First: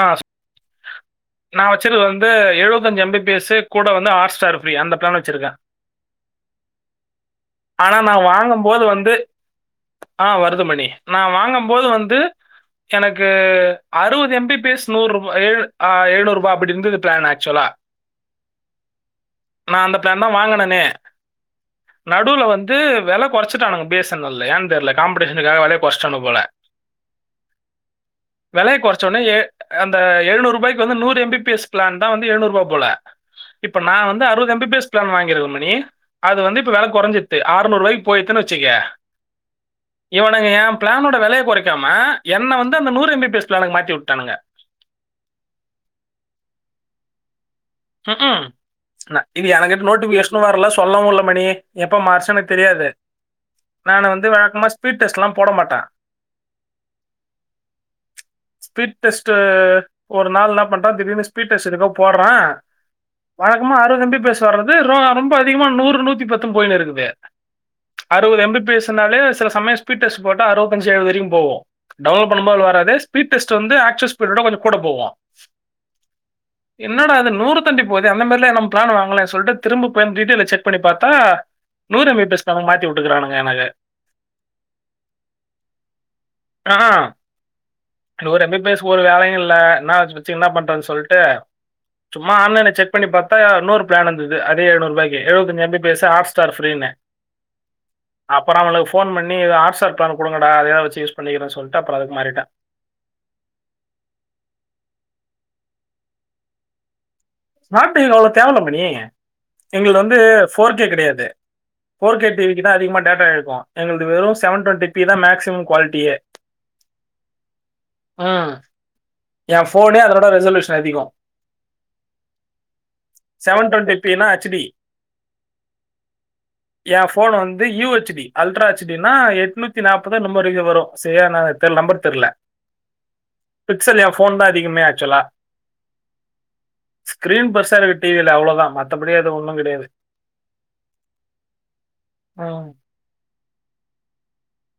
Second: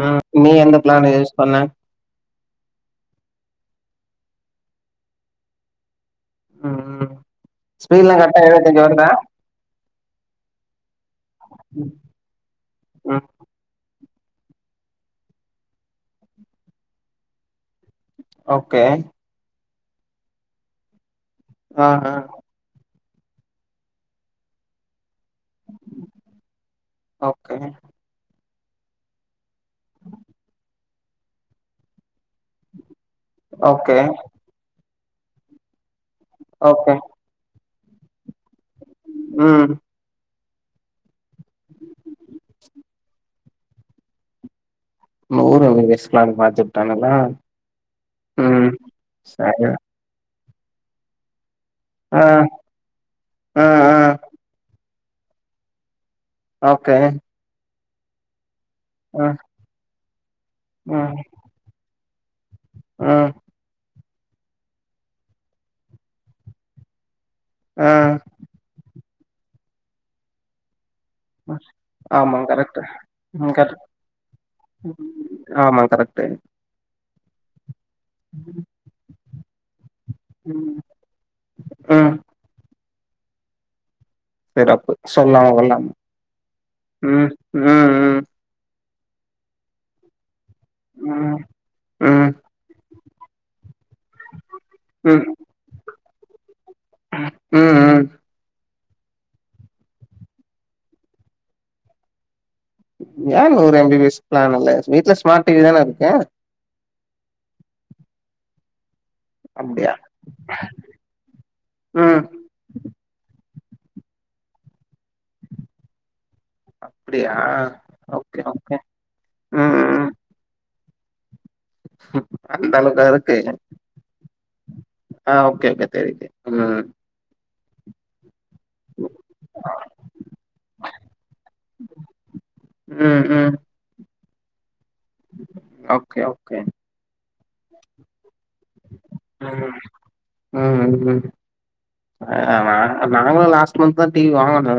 ம் நீ எந்த ப்ளானு யூஸ் பண்ண? ச்சரு வந்து எழுவத்தஞ்சு எம் பி பி எஸ்ஸு கூட வந்து ஹாட் ஸ்டார் ஃப்ரீ அந்த பிளான் வெச்சிருக்கே. ம் ம் ஆனா ஸ்பீட்லா நான் கர்ட்டா எழுவத்தஞ்சு வாங்கும்போது வருதா? வந்து ஆ வருது மணி நா வாங்கம்போது ம் வந்து ம். எனக்கு அறுவது எம் பி பி எஸ் நூற்ப ஏழு அ ஏழ்நூற்பா அப்டி இருந்துது பிளான் ஆக்சுவலா ஓகே. நா அந்த பிளான் தா வாங்குனனே ஆ ஆ நடுவுல வந் து வெல கொறச்சிட்டானுங்க பி எஸ் என் எல் ல ஏன் தெர்ல. காம்படிஷனுக்காக வெலைய கொறச்சிட்டானுவ போல ஓகே வெலைய கொறைச்சோன்னே ஏ அந்த எழுநூறுபாய்க்கு வந்து நூறு M B P S plan தா வந்து எழுநூறுவா போல இப்ப நா ஓகே வந்து அறுவது M B P S plan வாங்கிருக்க மணி அது வந்து இப்ப வெல ஓகே கொறஞ்சி ட்ரு ஆறநூறுவாய்க்கு போய் வித்தேன்னு வச்சிக்க ம் இவனுங்க ஏ பிளானோட வெலைய கொறைக்காம என்ன வந்து அந்த நூறு எம் பி பி எஸ் பிளானுக்கு மாத்தி விட்டானுங்க நூறு எம் பி பி எஸ் பிளானுக்கு மாத்தி உட்டானுங்ளா ம்ஹு என்ன இது சரி எனக்கிட் நோட்டிஃபிகேஷனு வர்ல சொல்லவு இல்ல மணி எப்ப ஆ மாறுச்சு எனக்கு தெரியாது ஆ ஆ நானு வந்து வழக்கமா ஸ்பீட் டெஸ்ட் எல்லா போட மாட்ட ஓகே ஸ்பீட் ஆ டெஸ்ட்டு ஒரு நாள் என்ன பணட்ட ம் திடீர்னு ஸ்பீட் டெஸ்ட் எதுக்கோ போட்ற ம் வழக்கமா அறுவது எம் பி பி எஸ் வர்றது ரொ ரொம்ப அதிகமா நூறு நூத்தி பத்துன்னு போயின்னு இருக்குது ஆ அறுவது எம் பி பி எஸ் னாலே செல சமய ஸ்பீட் டெஸ்ட் போட்டா அறுவத்தஞ்சி வரையு போவு டவுன்லோட் ஆமா பண்ணும்போது அது கரெக்ட்டு வராது ஸீ்பீட் ம் டெஸ்ட் வந்து கரெக்ட் ஆக்சுவல் ஸ்பீட விட கொஞ்ச கூட போவு ஆமா கரெக்ட்டு என்னடா இது நூறு போது அந்த மாரில்லா நம் பிளான் வாங்கல சொல்ட்டு திரும்ப போய் அந்த டீட்டெயில செக் ம் பண்ணி பாத்தா நூறு ம் மீட்டர்ஸ் பிளான மாத்தி விட்டுக்கறானுங்க எனக்கு சிறப்பு சொல்லாம கொல்லாமா ம் ம் ம் ஒரு எம் பி பி எஸ் ஒரு வேலையு இல்ல என்னா வச்சு என்ன பண் ம் ம் ஆன்லைன்ல செக் பண்ணி பாத்தா இன்னொரு பிளான் வந்தது அதே எழுநூறுபாய்க்கி ம் எழுவத்தஞ்சி M B P S Hotstar ஃப்ரீன்னு ம் ம் அப்புற அவங்களுக்கு ஃபோன் பண்ணி ஏதாது ஆர்ட் ஸ்டார் பிளானு குடுங்கடா அதையாது வச்சு யூஸ பண்ணிக்கிறேன்னு சொல்ட்டு அப்ற அதுக்கு மாறிட்ட ஏன் நூறு M B P S plan இல்ல வீட்ல ஸ்மார்ட் டிவி தானே இருக்கு ஸ்மார்ட் டிவி அவ்வளோ தேவயில்ல மணி அப்டியா எங்கள்ட்ட வந்து ஃபோர் கே கெடையாது ஃபோர் ம் கே டிவிக்கு தா அதிகமா டேட்டா இழுக்கும் எங்களுது வெறும் செவன் டுவெண்டி பி தா மேக்சிமம் குவாலிட்டியே அப்டியா ஓகே ஓகே ஏ ம் ஃபோனு அதோட ரெசல்யூஷன் அதிகம் அந்தளவுக்காது செவன் டுவெண்ட்டி பினா ஹெச்சுடி ஆ ஓகே ஓகே தெரியு தெரியு ம் ஏ ஃபோன் வந்து U H D ultra H டின்னா எட்நூத்தி நாப்பதோ என்னமோ அதிக வரு சரியா நா நம்பர் தெர்ல ம் ம் பிக்சல் ஏ ஃபோன் தா அதிகமே ஆக்சுவலா ஓகே ஓகே ஸ்க்ரீன் பர்சர்வேட்டிவ் இல்ல அவ்ளோ ம் ம் ஆ ம், ஆமா நாங்களு லாஸ்ட் மந்த் தா டிவி வாங்குனோ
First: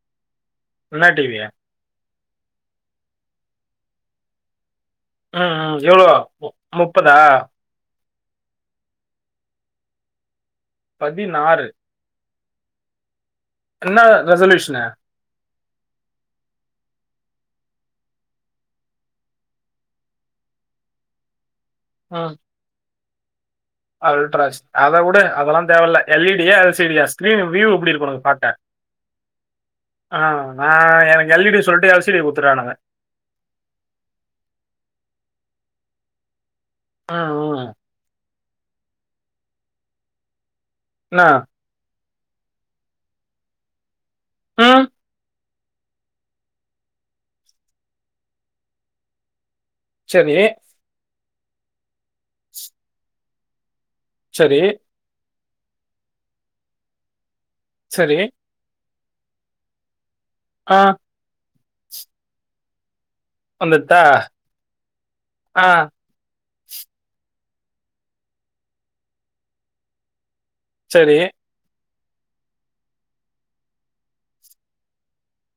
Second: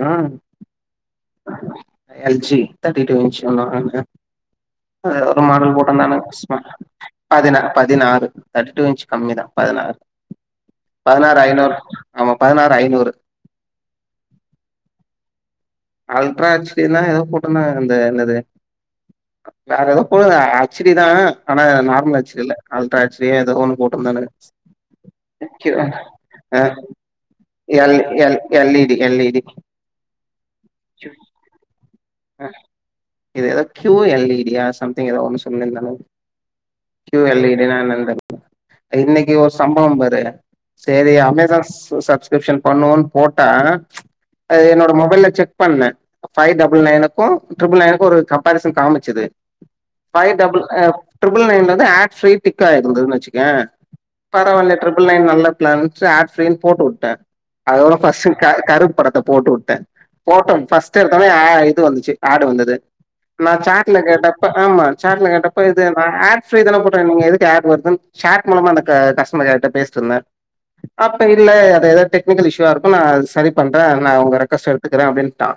என்ன TV L G thirty two inch ஒன்ன வாங்குன அத ஒரு ம் மாடல் ம், போட்ட எவ்வளோ நானு மு- ஸ்மா முப்பதா பதினா பதினாறு தேர்ட்டி டூ இன்ச் கம்மி தா பதினாறு பதினாறு ஐநூறு ஆமா பதினாறு ஐநூறு என்ன ரெசல்யூஷனு அல்ட்ரா அச் டின்னோ எதோ போட்ருந்தாங்க அந்த என்னது வேற எதோ போடுங்க அச் டி தா ஆனா நார்மல் அச் டி இல்ல அல்ட்ரா அச் டியோ எதோ ஒன்னு போடு அல்ட்ராஸ் அத உடு அதெல்லா தேவ இல்ல எல்இடியா ஆ எல்சிடியா ஸ்கிரீன் வியூ எப்டி L L E D L E D ஆ நா எனக்கு எல்இடி சொல்லிட்டு எல்சிடி ஆ குடுத்துடானுங்க இது எதோ கியூ எல்இடியா சம்திங் எதோ ஒன்னு சொல்லிருந்தானுங்க கியூ ம் ம். எல்இடினா என்னனு தெரில இன்னைக்கு ஒரு சம்பவோ பாரு சேரி என்ன அமேசான் சஸ் சப்ஸ்கிரிப்ஷன் பண்ணுவோன் போட்டா அ ம் என்னோட மொபைல செக் பண்ணே ஃபை டபுள் நைன் க்கு ட்ரிபிள் நைனுக்கு ஒரு கம்பாரிசன் காமிச்சது ஃபை சரி, டபுள் ஆ ட்ரிபிள் நயன்ல வந்து ஆட் ஃப்ரீ டிக் ஆயிருந்துதுன்னு வச்சிக்கே சரி, பரவாலே ட்ரிபிள் நயன் நல்ல பிளான் சோ ஆட் ஃப்ரீன் போட்டு வுட்டே அதோட சரி. ஃபஸ் க கருப்பு படத்த போட்டு உட்டே போட்ட ஆ ஃபஸ்ட்டு எடுத்தொன்னே ஆ இது வந்துச்சு ஆட் வந்துது நா சாட்ல வந்துடுதா? கேட்டப்ப ஆமா சாட்ல கேட்டப்ப ஆ இது ப்ப ஆட் ஃப்ரீ தான போட்டே நீங்க எதுக்கு ஆட் வருதுன் சாட் மூலமா அந்த க கஸ்டமர் கேர்ட்ட பேசிட்ருந்தே சரி, அப்ப இல்ல அது எதோ டெக் னிக்கல் இஷூவாருக்கு நா சரி பண்றே அத நா உங்க ரெக்யூஸ்ட்ட எடுத்துக்குறே அப்டின்ட்டா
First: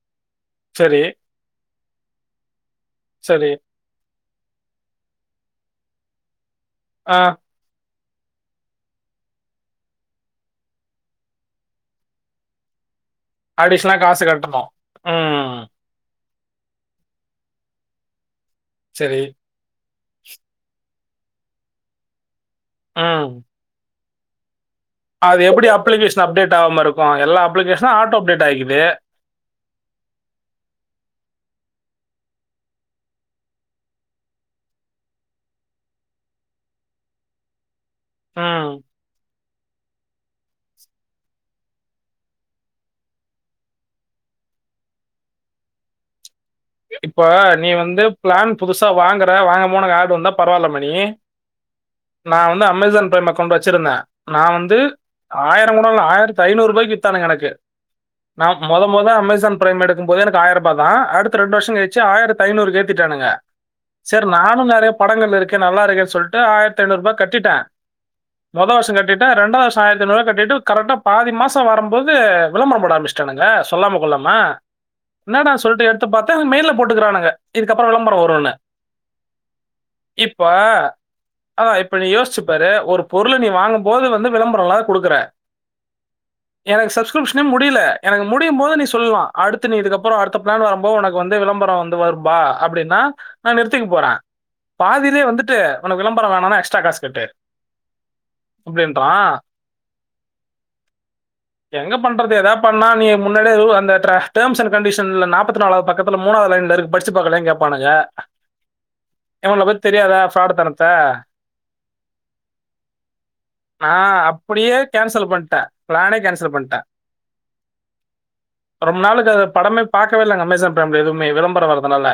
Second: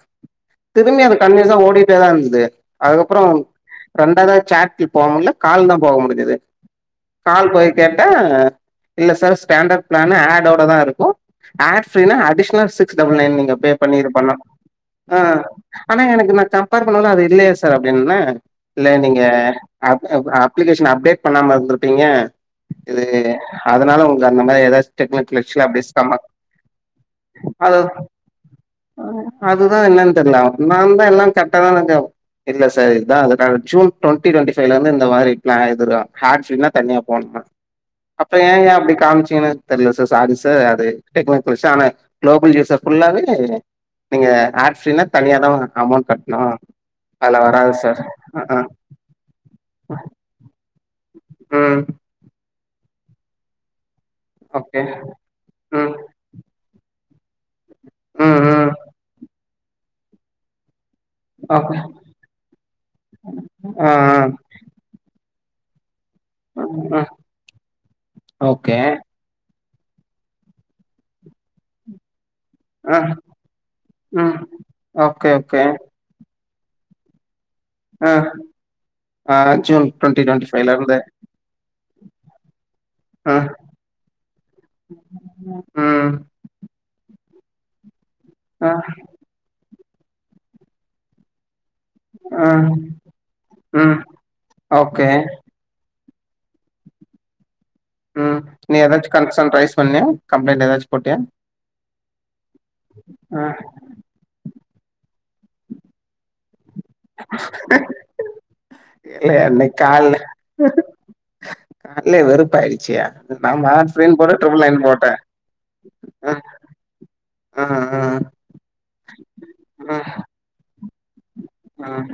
சரி, திரும்பி அது கண்டினியூஸா ஓடிட்டேதா இருந்துது அதுக்கப்றோ சரி. ரெண்டாதா சேட்க்கு போ முல்ல கால் தா போக முடிஞ்சிது ஆ கால் போய் கேட்டா இல்ல சார் ஸ்டேண்டர்ட் பிளானு ஆட் டோட தா இருக்கு ஆட் ஃப்ரீனா அடிஷ்னல் சிக்ஸ் டுபுள் நைன் நீங்கிபே அடிஷனலா பண்ணி இது காசு பண்ணு கட்டணும். ஆ ம். ஆனா எனக்கு நா கம்பேர் பண்ணக்குல அது இல்லையே சார் அப்டின்ன இல்ல சரி. நீங்க அப் அப்றோ அப்ளிகேஷன் அப்டேட் பண்ணாம இருந்துருப்பிங்க இது ம். அதனால உங்ளுக் அந்த மாரி எதாச்சு அது எப்டி அப்ளிகேஷன் அப்டேட் ஆவாம இருக்கு எல்லா அது அப்ளிகேஷனு ஆட்டோ அப்டேட் ஆயிக்குது அதுதா என்னன் தெர்லா நா தா எல்லா கரெக்ட்டா தா செஞ்சே இல்ல சார் இதா அதுக்கான ஜூன் டொண்ட்டி டொண்ட்டி ஃபைலந்து இந்த மாரி பிளான் [inaudible] ஆட் ஃப்ரீனா தனியா போட்ணுமா அப்ப ஏங்க ம். அப்டி காம்ச்சிங்க தெர்ல சார் சாரி சார் அது [unintelligible] ஆனா குளோபல் யூசர் ஃபுல்லாவே நீங்க ஆட் ஃப்ரீனா தனியாதா உங்களுக்கு அமௌண்ட் கட்ணு இப்ப நீ வந்து பிளான் புதுசு சா வாங்குற வாங்க போது உனக் ஆட் வந்தா பரவால்ல மணி ம் நா வந்து அமேசான் பிரைம் அக்கௌன்ட் வச்சிருந்தே நா வந்து ஓகே ஆயிரம் கூட ம் இல்ல ஆயிரத்தி ஐநூற்பாய்க்கு இத்தானுங்க எனக்கு ம் நா ம் மொத மொத அமேசான் பிரைம் எடுக்கும்போதே எனக்கு ஆயரூபா தா அடுத்து ரெண்டு வர்ஷோ ஓகே கழிச்சு ஆயிரத்தி ஐநூறுக்கு ஏத்திட்டானுங்க ஆ செரி நானு நறைய படங்கள் இருக்கு நல்லாருக்கே சொல்ட்டு ஆ ஆயிரத்தி ம் ஐநூறுபா கட்டிட்டே மொத ஓகே வர்ஷோ கட்டிட் ரெண்டாது வர்ஷோ ஆயிரத்தி ஐநூறு கட்டிட்டு கரெக்டா பாதி மாசோ வரும்போது விளம்பரோ போட ஆ ஆரம்பிச்ட்டானுங்க சொல்லாம கொல்லாம ம் ஓகே என்னடா ஓகே சொல்ட்டு எடுத்து பாத்தா மெயில்ல போட்டுக்குறானுங்க இதுக்கப்றோ ஆ விளம்பரோ வருன்னு ஆ ஜூன் டுவெண்ட்டி இப்ப டுவெண்ட்டி ஃபைவ்ல இருந்து ஆ இப்ப நீ யோசிச்சு பாரு ஒரு பொருள ஆ நீ வாங் போது வந்து விளம்பரோ இல்லாத குடுக்குற ம் எனக்கு சப்ஸ்கிரிப்ஷனே முடில எனக்கு முடியு ஆ போது நீ சொல்லா அடுத்து நீ இதுக்கப்றோ அடுத்த பிளான் வரும்போது உனக்கு வந்து விளம்பரோ வந்து இந்தமாரி ப்பா ஆ அப்டின்னா நா நிறுத்திக்க ம் போறே ஓகே பாதிலே வந்துட்டு உனக்கு விளம்பரோ வேணானா எக்ஸ்ட்ரா காசு கட்டு ம் நீ ஏதாச்சு அப்டின்றான். கன்சன் ரைஸ் பண்ணியா கம்ப்ளைண்ட் ஏதாச்சு போட்டியா எங்க பண்றது எதாது பண்ணா நீ ஆ முன்னாடியோ அந்த ட்ர டம்ஸ் அண்ட் கண்டிஷன்ல நாப்பத் நாலாவது பக்கத்துல மூணாவது லைன்ல இருக்கு படிச்சு பாக்கலையானு கேப்பானுங்க இல்ல இன்னக் கால்ல கால்லே வெறுப்பாய்ருச்சியா நா ஹாட்ஸ் ப்ரீனு போட்டு ட்ரிபிள் நைன் போட்ட போட்ட ப்ளானே கேன்சல் பண்ட்ட ஆ ரொம்ப நாள்க்கு அதுல படமே ஆ ஆ பாக்கவே இல்லங்க அமேசான் ஃபமிலி எதுவுமே விளம்பரோ வரதுனால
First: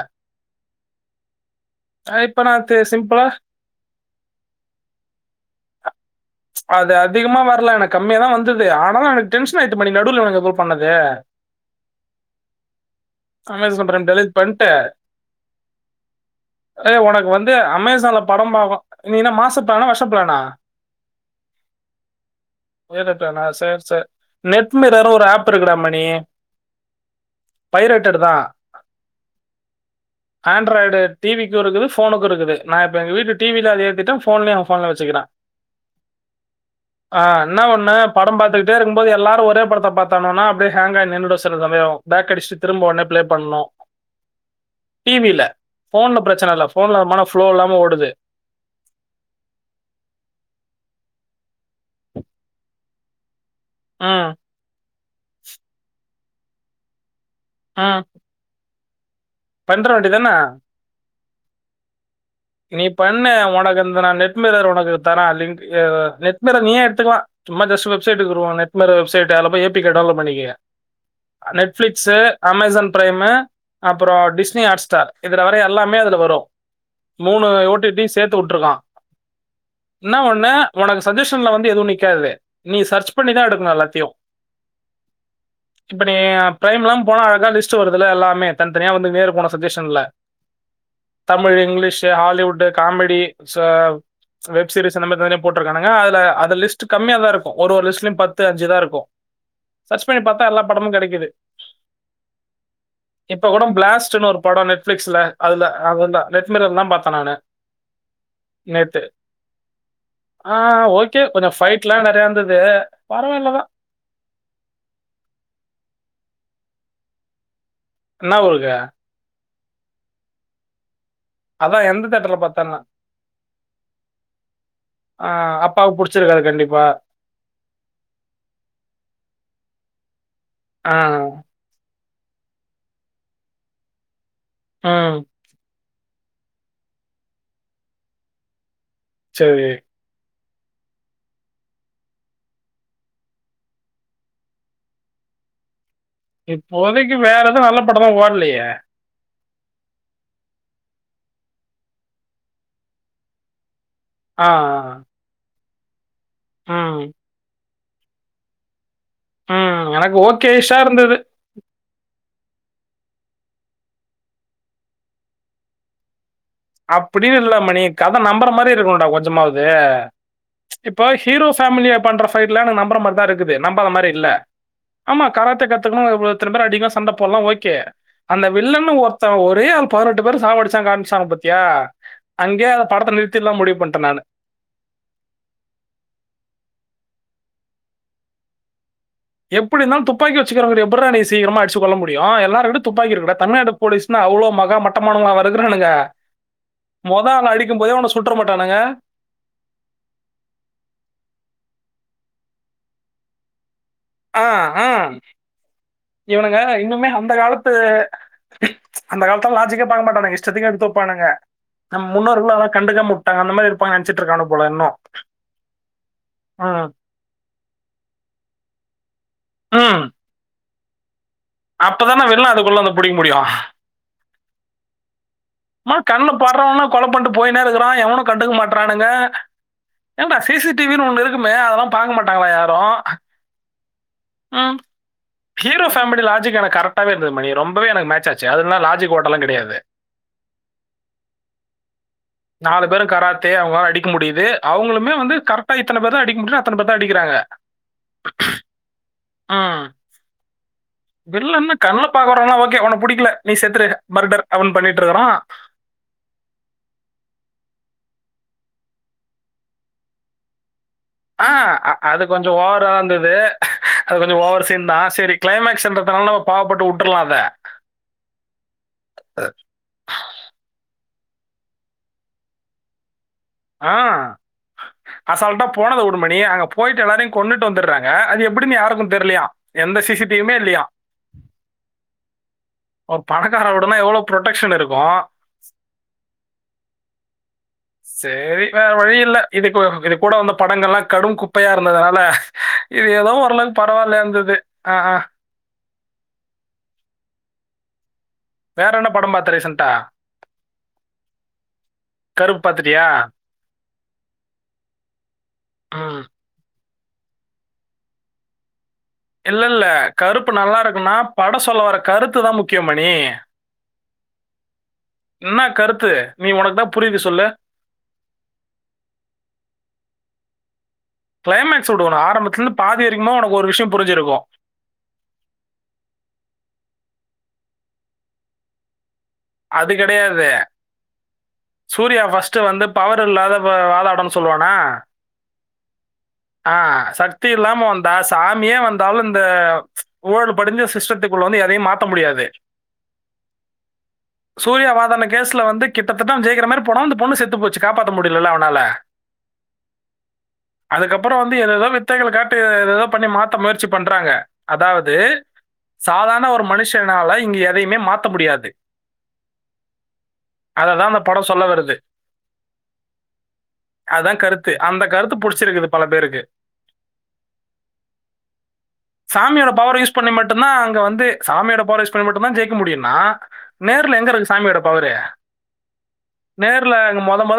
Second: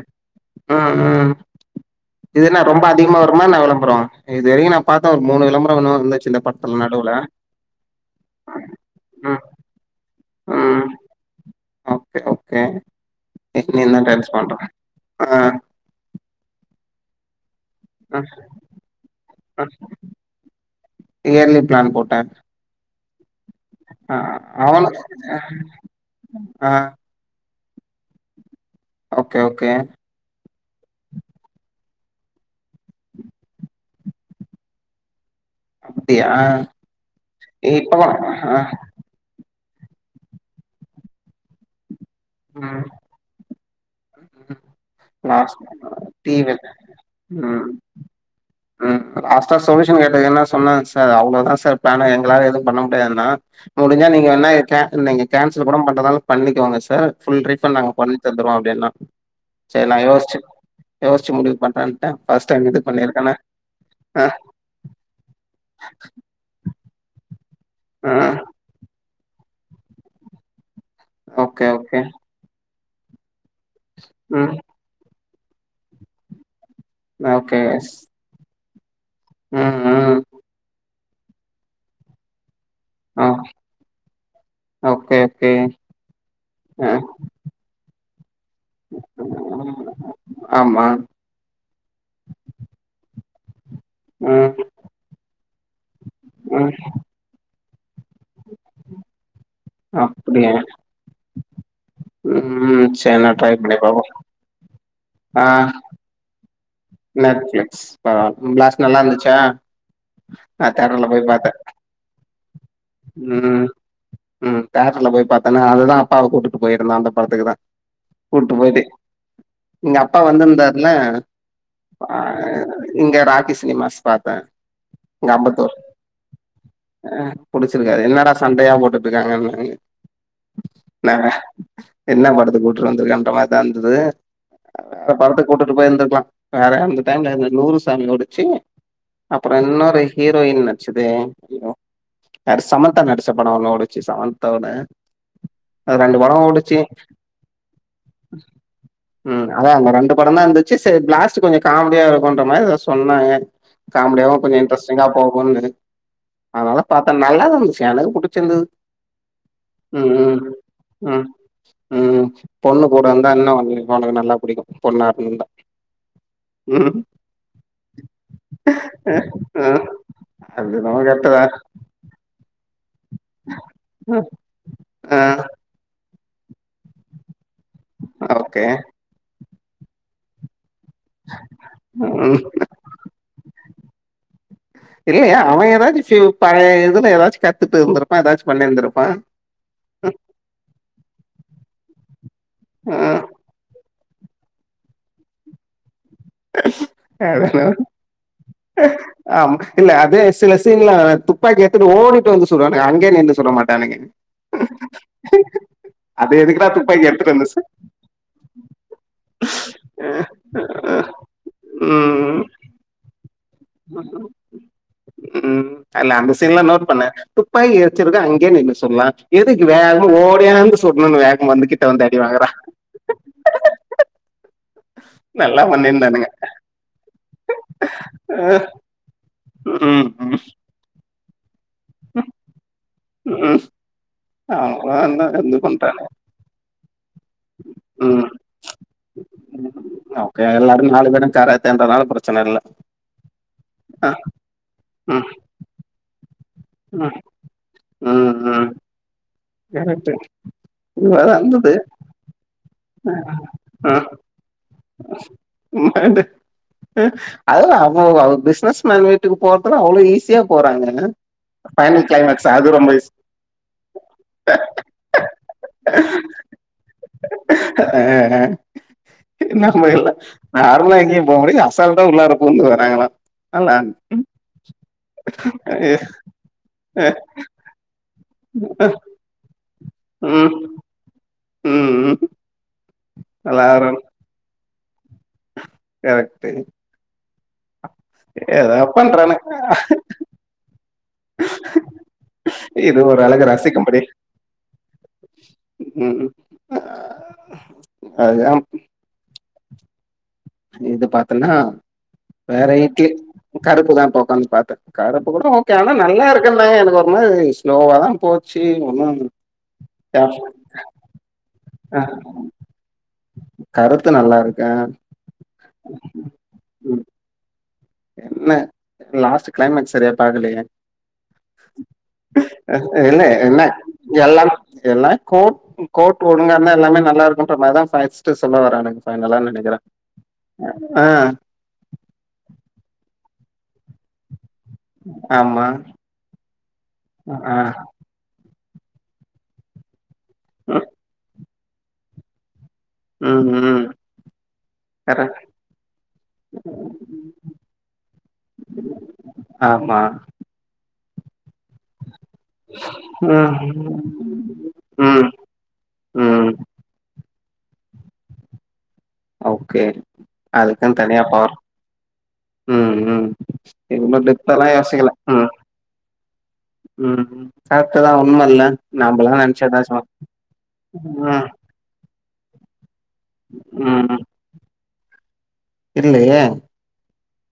ஆ ஆ ஆ இது என்ன ரொம்ப அதிகமா வருமா என்ன விளம்பரோ இது வரைக்கும் நா பாத்த ஒரு மூணு விளம்பரம் இருந்தாச்சு இந்த பம் அதுல அதிகமா வரலா எனக்கு கம்மியா தா வந்தது ஆனாலு எனக்கு ம் டென்ஷன் ஆய்ட்டு மணி நடுவுல எனக்கு அந்த மா ம் பண்ணது ஓகே ஓகே அதனால சொல்ற நீந்தா டான்ஸ் டெலிட் பண்ற பண்ட்டு ஆ ஏ ஒனக்கு வந்து அமேஸ் அ சான்ல படோ பாக்கோ நீ என்ன மாச அ ப்ளனா வருஷ ப்ளனா இயர்லி பிளான் போட்டே ஒரே நெட்டானா சர் சரி ஆ நெட் மீரர்னு ஒரு அப் இருக்குடா மணி அ ஹை ரேட்டட் தா ஓகே ஓகே அண்ட்ராய்டு டிவிக்கு இருக்குது ஃபோனுக்கு இருக்குது நா இப்ப எங்க வீட்டு டி வி ல அது ஏதிட்ட போன்லயு அவ ஃபோன்ல வச்சுக்கிற அப்டியா ஆ என்ன ஒண்ணு இப்ப வா படோ ஆ பாத்துக்கிட்டே இருக்கும் இப்போ எல்லாரு ஒரே படத்த பாத்தானுவனா அப்படியே ஹேங்க் ஆயி நின்னுடு சில சமயே பேக்கடிச்சு ம் திரும்ப உடனே ப்ளே பண்ணனு டி வி ல லாஸ்ட் ஃபோன்ல பிரச்சன டிவி இல்ல ஃபோன்லமான ப்ளோ ம் இல்லாம ஓடுது ம் லாஸ்ட்டா சொல்யூஷன் கேட்டதுக்கு என்ன சொன்ன சார் அவ்ளோதா சர் பிளனு எங்களால எது பண்ண முடியாதுன்ன முடிஞ்சா ம், நீங்க வேன க நீங்க கேன்சல் கூட பண்றதாலு பண்ணிக்கோங்க சர் ஃபுல் ரீஃபண்ட் நா ம். பண் னிதந்துருவோ அப்டின்னா சரி பண்ற நா வேண்டியது தான. யோசிச்சு யோசிச்சு முடிவு பண்ற ஃபஸ்ட் டைம் இது நீ பண்ணு. பண்ணிருக்கன உனக்கு இந்த நா நெட்மிர்ர் உனக்கு தர லிங்க் அ நெட்மிரர் நீயே எடுத்துக்லா சும்மா ஜஸ்ட் அ வெப்சைட்டுக்குவ நெட்மிரர் வெப்சைட்டு அதுல போய் ஏபிகே டவுண்லோட் பண்ணிக்க okay okay Netflix Amazon Prime அப்புறோ ம் டிஸ்னி ஹாட் ஸ்டார் இதுல வர எல்லாமே அதுல வரு மூணு ஓகே எஸ் ஓட்டிட்டி சேத்து உட்ருக்கா ம் ம் என்ன ஒன்னு ஒனக்கு சஜஷன்ல வந்து எதுவு நிக்காது நீ சர்ச் ஆ பண்ணிதா எடுக்கணு எல்லாத்தையு ஓகே ஓகே இப்ப நீ பிரைம்ல்லா அ போனா அதுலா லிஸ்ட் டு வருதுல எல்லாமே தனித்தனியாக வந்துக்கினே இருக்கு சஜஷன்ல்ல ஆமா தமிழ் இங்லீஷ் ஏ ஹாலிவுட்டு காமெடி புதுசா ம் வெப்சீரிஸ் இந்த மாரி நெறையா போட்ருக்கானுக அதுல அது ம் லிஸ்ட் கம்மியா தா இருக் ஒரு ஒரு லிஸ்ட்லயு பத்து அஞ்சு தா இருக்கு சர்ச் பண்ணி பாத்தா அப்டியா எல்லா படமு கெடைக்குது ம் ம் சரி நா ட்ரை பண்ணி பாக்கு படோ நெட்ப்ளிக்ஸ்ல அதுல அதுல நெட்மீரர்ல தா பா நல்லாயிருந்துச்சு அ பிளாஸ்ட் நல்லா இருந்துச்சா நா தியேட்டர்ல போய் பாத்த கில்லா நெறையா இருந்தது பரவாயில்ல ம் தான். ம் தேட்டர்ல போய் பாத்தன்னா அதுதா அப்பாவ கூட்டிட்டு போயிருந்த அந்த படத்துக்கு தா என்ன கூட்டு ஊருங்க? போய்டு எங்க அப்பா வந்துருந்தாருல்ல அதான் எந்த அ தியேட்டர்ல பார்த்தேன்னா? இங்க ராக்கி சினிமாஸ் பாத்த ஆ அப்பாவுக்கு புடிச்சிருக்காது கண்டிப்பா புடிச்சிருக்காது என்னடா சண்டையா போட்டுட்ருக்காங்கங் ஆ. என்னாங்க என்ன படத்துக்கு கூட்டுட்டு வந்திருக்கன்ற மாரிதா இருந்தது வேற ம். படத்து கூட்டுட்டு போயிருந்துக்கலா வேற அந்த டைம்ல நூறு சாமி ஓடிச்சு அப்பறோ சரி. இன்னொரு ஹீரோயின் நடிச்சது ஹீரோ யாரு சமந்தா நடிச்ச படோ ஒன்னு ஓடுனுச்சு சமந்தாவோட அது ரெண்டு படோ இப்போதைக்கி வேற எதுவு நல்ல படோ தா ஓடலயே ம் அதா அந்த ரெண்டு படம் தா இருந்துச்சி சேர் பிளாஸ்ட்டு கொஞ்சோ காமெடியா இருக்குன்ற மாரி எதா சொன்னாங்க காமெடியாவு ஆ. கொஞ்சோ இன்ட்ரெஸ்டிங்கா போகுனு அதனால பா ம். நல்லா தா இருந்துச்சு எனக்கு புடிச்சிருந்தது ம் எனக்கு ம் ஓகேஷா இருந்தது. ம் ம் பொண்ணு கூட இருந்தா இன்னு உங்ளுக் உனக்கு நல்லா புடிக்கு பொண்ணா இருந்துதா அப்படின்னு இல்ல மணி கத நம்பர மாரி இருக்கணும்டா கொஞ்சமாவது அது நம்ம இப்போ கரெக்ட் ஹீரோ ஃபேமிலிய பண்ற பைட்ல்லா நம்பற மாரி தா இருக்குது நம்பாத மாரி தான் இல்ல ஆ ஆமா கராத்தே கத் [unintelligible] இத்தன பேர் அடிக்கல சண்ட போட்லா ஓகே அந்த ஓகே வில்லன்னு ஒருத் த ஒரே ஆள் பதினெட்டு பேரு சாவடிச்சா காமிச்சாங்க பத்தியா ம் அங்கே அத படத்த நி றுத்திலா முடிவு பன்ட நானு இல்லையே அவ ஏதாச்சு பியு ப இதுல ஏதாச்சு கத்துட்ருந்திருப்பா ஏதாச்சு பண்ணிருந்திருப்பா எப்டி இருந்தாலு துப்பாக்கி வச்சுக்கறவங்கட்ட எப்புட்ரா நீ சீக்கரமா அடிச்சு கொல்ல முடியு எல்லாருட்ட ஆ, துப்பாக்கி இருக்குடா தமிழ்நாடு போலீஸ்ன்னா அவ்ளோ மகா மட்டமானவங்களாவா இருகுறானுங்க மொத ஆள அடிக்கும் போதே அவன சுட்டர மாட்டானுங்க அம் இல்ல அதே சில சீன்ல்ல துப்பாக்கிய ஏடுதுட்டு ஓடிட்டு வந்து சுடுவானுங்க அங்கே நின்னு சுடமாட்டானுங்க அ ஆ அது இவனுங்க எதுக்குடா துப்பாக்கி இன்னுமே அந்த எடுத்துட்டு வந்து சு- காலத்து அந்த காலத்தல லாஜிக்கே பாக்க மாட்டாங்க இஷ்டத்துக்கு எடுத்து வப்பானுங் க நம் ம், முன்னோர்கள் அதலா கண்டுக்காம உட்டாங்க அந்த மாரி இருப்பாங்கன்னு நெனச்சுட்டு இருக்கானுங்க போல இன்னும். ம் இல்ல அந்த சீன்லா நோட் ம். பண்ண துப்பாக்கிய வச்சிருக்கவ அங்கே நின்னு சுடலா எதுக்கு வேகமா ஓடியாந்து சுடணு வேகமா வந்துக்கிட் அப்பதான வெளிநாடு குள்ளன புடிக்க முடியு நல்லா மா பண்ணியிருந்தானுங்க கண்ல பர்றவன கொலபன்டு போய்னே இருக்குறா எவனு கண்டுக்க மாட்டா னுங்க ம், ஏண்டா ம், சி சி டி வி னு ஒண்ணு இருக் குமே அதெல்லா பாக்க மாட்டாங்களா யாரு ம். ம் அவன் தான் இது ஹீரோ பண்றான் ஃபேமிலி லாஜிக் ஆனா கரெக்ட் டாவே இருந்தது மணி ரொம்பவே எனக்கு ம் மேட்ச் ஆச்சு அதல்லா லாஜிக் ஓட்டலா கெடையாது ஓகே எல்லாரு நாலு கட சாய்ராத்த [inaudible] நாலு பேரு கராத்தே அவங்களால அடிக்க முடியுது அவங்களுமே ம் வந்து கரெக்ட் டா இத்தன பேர்தா அடிக்க முடியுனா அத்தன பேர்தா ம் அடிக்கிறாங்க ம் ம் ம் கரெக்ட்டு இதுவர இருந்தது வில்லன்ன கண்ல பாக்கறவன்லா ஓகே ஒன்ன புடிக்கல நீ செத்துரு மர்டர் அவன் பண்ணிட்ருக்கறா என்னாண்டு ம் அதல்லா ஔ அவ பிசினஸ்மேன் வீட்டுக்கு போறதுனா அவ்ளோ ஈஸியா போறாங்க ஆ அ அ ஃபைனல் அது கிளைமேக்ஸ் கொஞ்சோ ஓவரா ரொம்ப ஈஸி இருந்தது அது கொஞ்சோ ஓவர் சீன் தா செரி கிளைமக்ஸ்ன்றதனால பாவப்பட்டு உட் ஆ ஆ என்னா நம்ம எல்லா நார்மலா எங்கேயு போக முடியு அசால்டா உள்ளார பூந்து வராங்களா அல்லா ஆ அசால்டா போனது உடு மணி அங்க போயிட்டு எல்லாரையு கொண்ணுட் வந்துடுறாங்க அது எப்டினு யாருக்கு தெர்லையா எந்த சி சி டிவி மே இல்லையா ம் ம் ஒரு பணக்கார எல்லாரு வீடுனா எவ்ளோ ப்ரொடெக்ஷன் இருக்கு கரெக்டு சேரி வேற வழி இல்ல இது இது கூட வந்த படங்கள்ல்லா கடுங் குப்பையா இருந்ததுனால இது ஒரு ஏதோ அழகு ஓரளவுக்கு ரசிக்கும்படி பரவாயில்லயா இருந்தது அஹ ம் ம் அதா வேற என்ன படம் பாத்த ரீசன்டா இது பாத்தன்னா கருப்பு வேற ஈட்டி பார்த்துட்டியா? கருப்புதா இப்ப உக்காந்து பாத்தே கருப்பு கூட ஓகே ஆனா ம். நல்லா இருக்கு இல்லண்ணே எனக்கு ஒருமாரி ஸ்லோவா தா போச்சு ஒன்னு இல்ல இல்ல கருப்பு நல்லா இருக்குன்னா படோ சொல்ல வர்ற ஆ கருத்துதா முக்கியோ மணி கருத்து நல்லா இருக்கே என்னா கருத்து நீ உனக்கு தா புரியுது சொல்லு என்ன லாஸ்ட்டு கிளைமாக்ஸ் சரியா பாக்கலையே கிளைமாக்ஸ் விடு ஒன்ன ஆரம்பத்துல இருந்து பாதி இல்ல வரிக்குமா ஒனக்கு என்ன ஒரு விஷயோ புரிஞ்சிருக்கு எல்லாம் எல்லா கோட் கோர்ட் ஒழுங்கா இருந்தா எல்லாமே நல்லா இருக்குன்ற மாதிரி தா ஃபஸ்ட்டு சொல்ல வராங்க ஃபைனலா நெனை க்கிறே அது கிடையாது. ஆ சூர்யா ஃபஸ்ட்டு வந்து பவர் இல்லாத வ வாதாடனு சொல்லுவானா ஆமா ஆ சக்தி ஆ இல்லாம வந் தா சாமியே வந்தாலு இந்த ஊழல் படிஞ்ச சிஷ்டத்துக்குள்ள வந்து எதையும் மாத்த முடியாது ம் ஹும் சூர்யா வாதாடுன கேஸ்ல வந்து கிட்டத்தட்ட அவ ஜெயிக்கிற மாறி போனு அந்த பொண்ணு செத்து போச்சு காப்பாத்த முடியலல்ல அவனால ஆமா அதுக்கப்பறோ வந்து எதேதோ வித்தைகள காட்டி எதேதோ பண்ணி ம் மாத்த முயற்சி பண்றாங்க அதாவது ம் சாதாரண ம் ஒரு மனுஷனால இங்க எதையுமே மாத்த முடியாது ஓகே அதுக்குன் அததான் அந்த தனியா படம் பவர் சொல்ல வருது ம் ம் இனிமேட்டு அதுதான் இப்பலா கருத்து அந்த யோசிக்கல கருத்து ம் பிடிச்சிருக்குது பல பேருக்கு ம் கரெக்டு தா உண்மை இல்ல நம்மளா சாமியோட நெனைச்சதுதா பவர் சொல்ல யூஸ் ம் [unintelligible] மட்டுந்தா ஜெயிக்க முடியும்னா நேர்ல ம் எங்க இருக்கு சாமியோட பவரு இல்லையே நேர்ல இந்த மொத மொத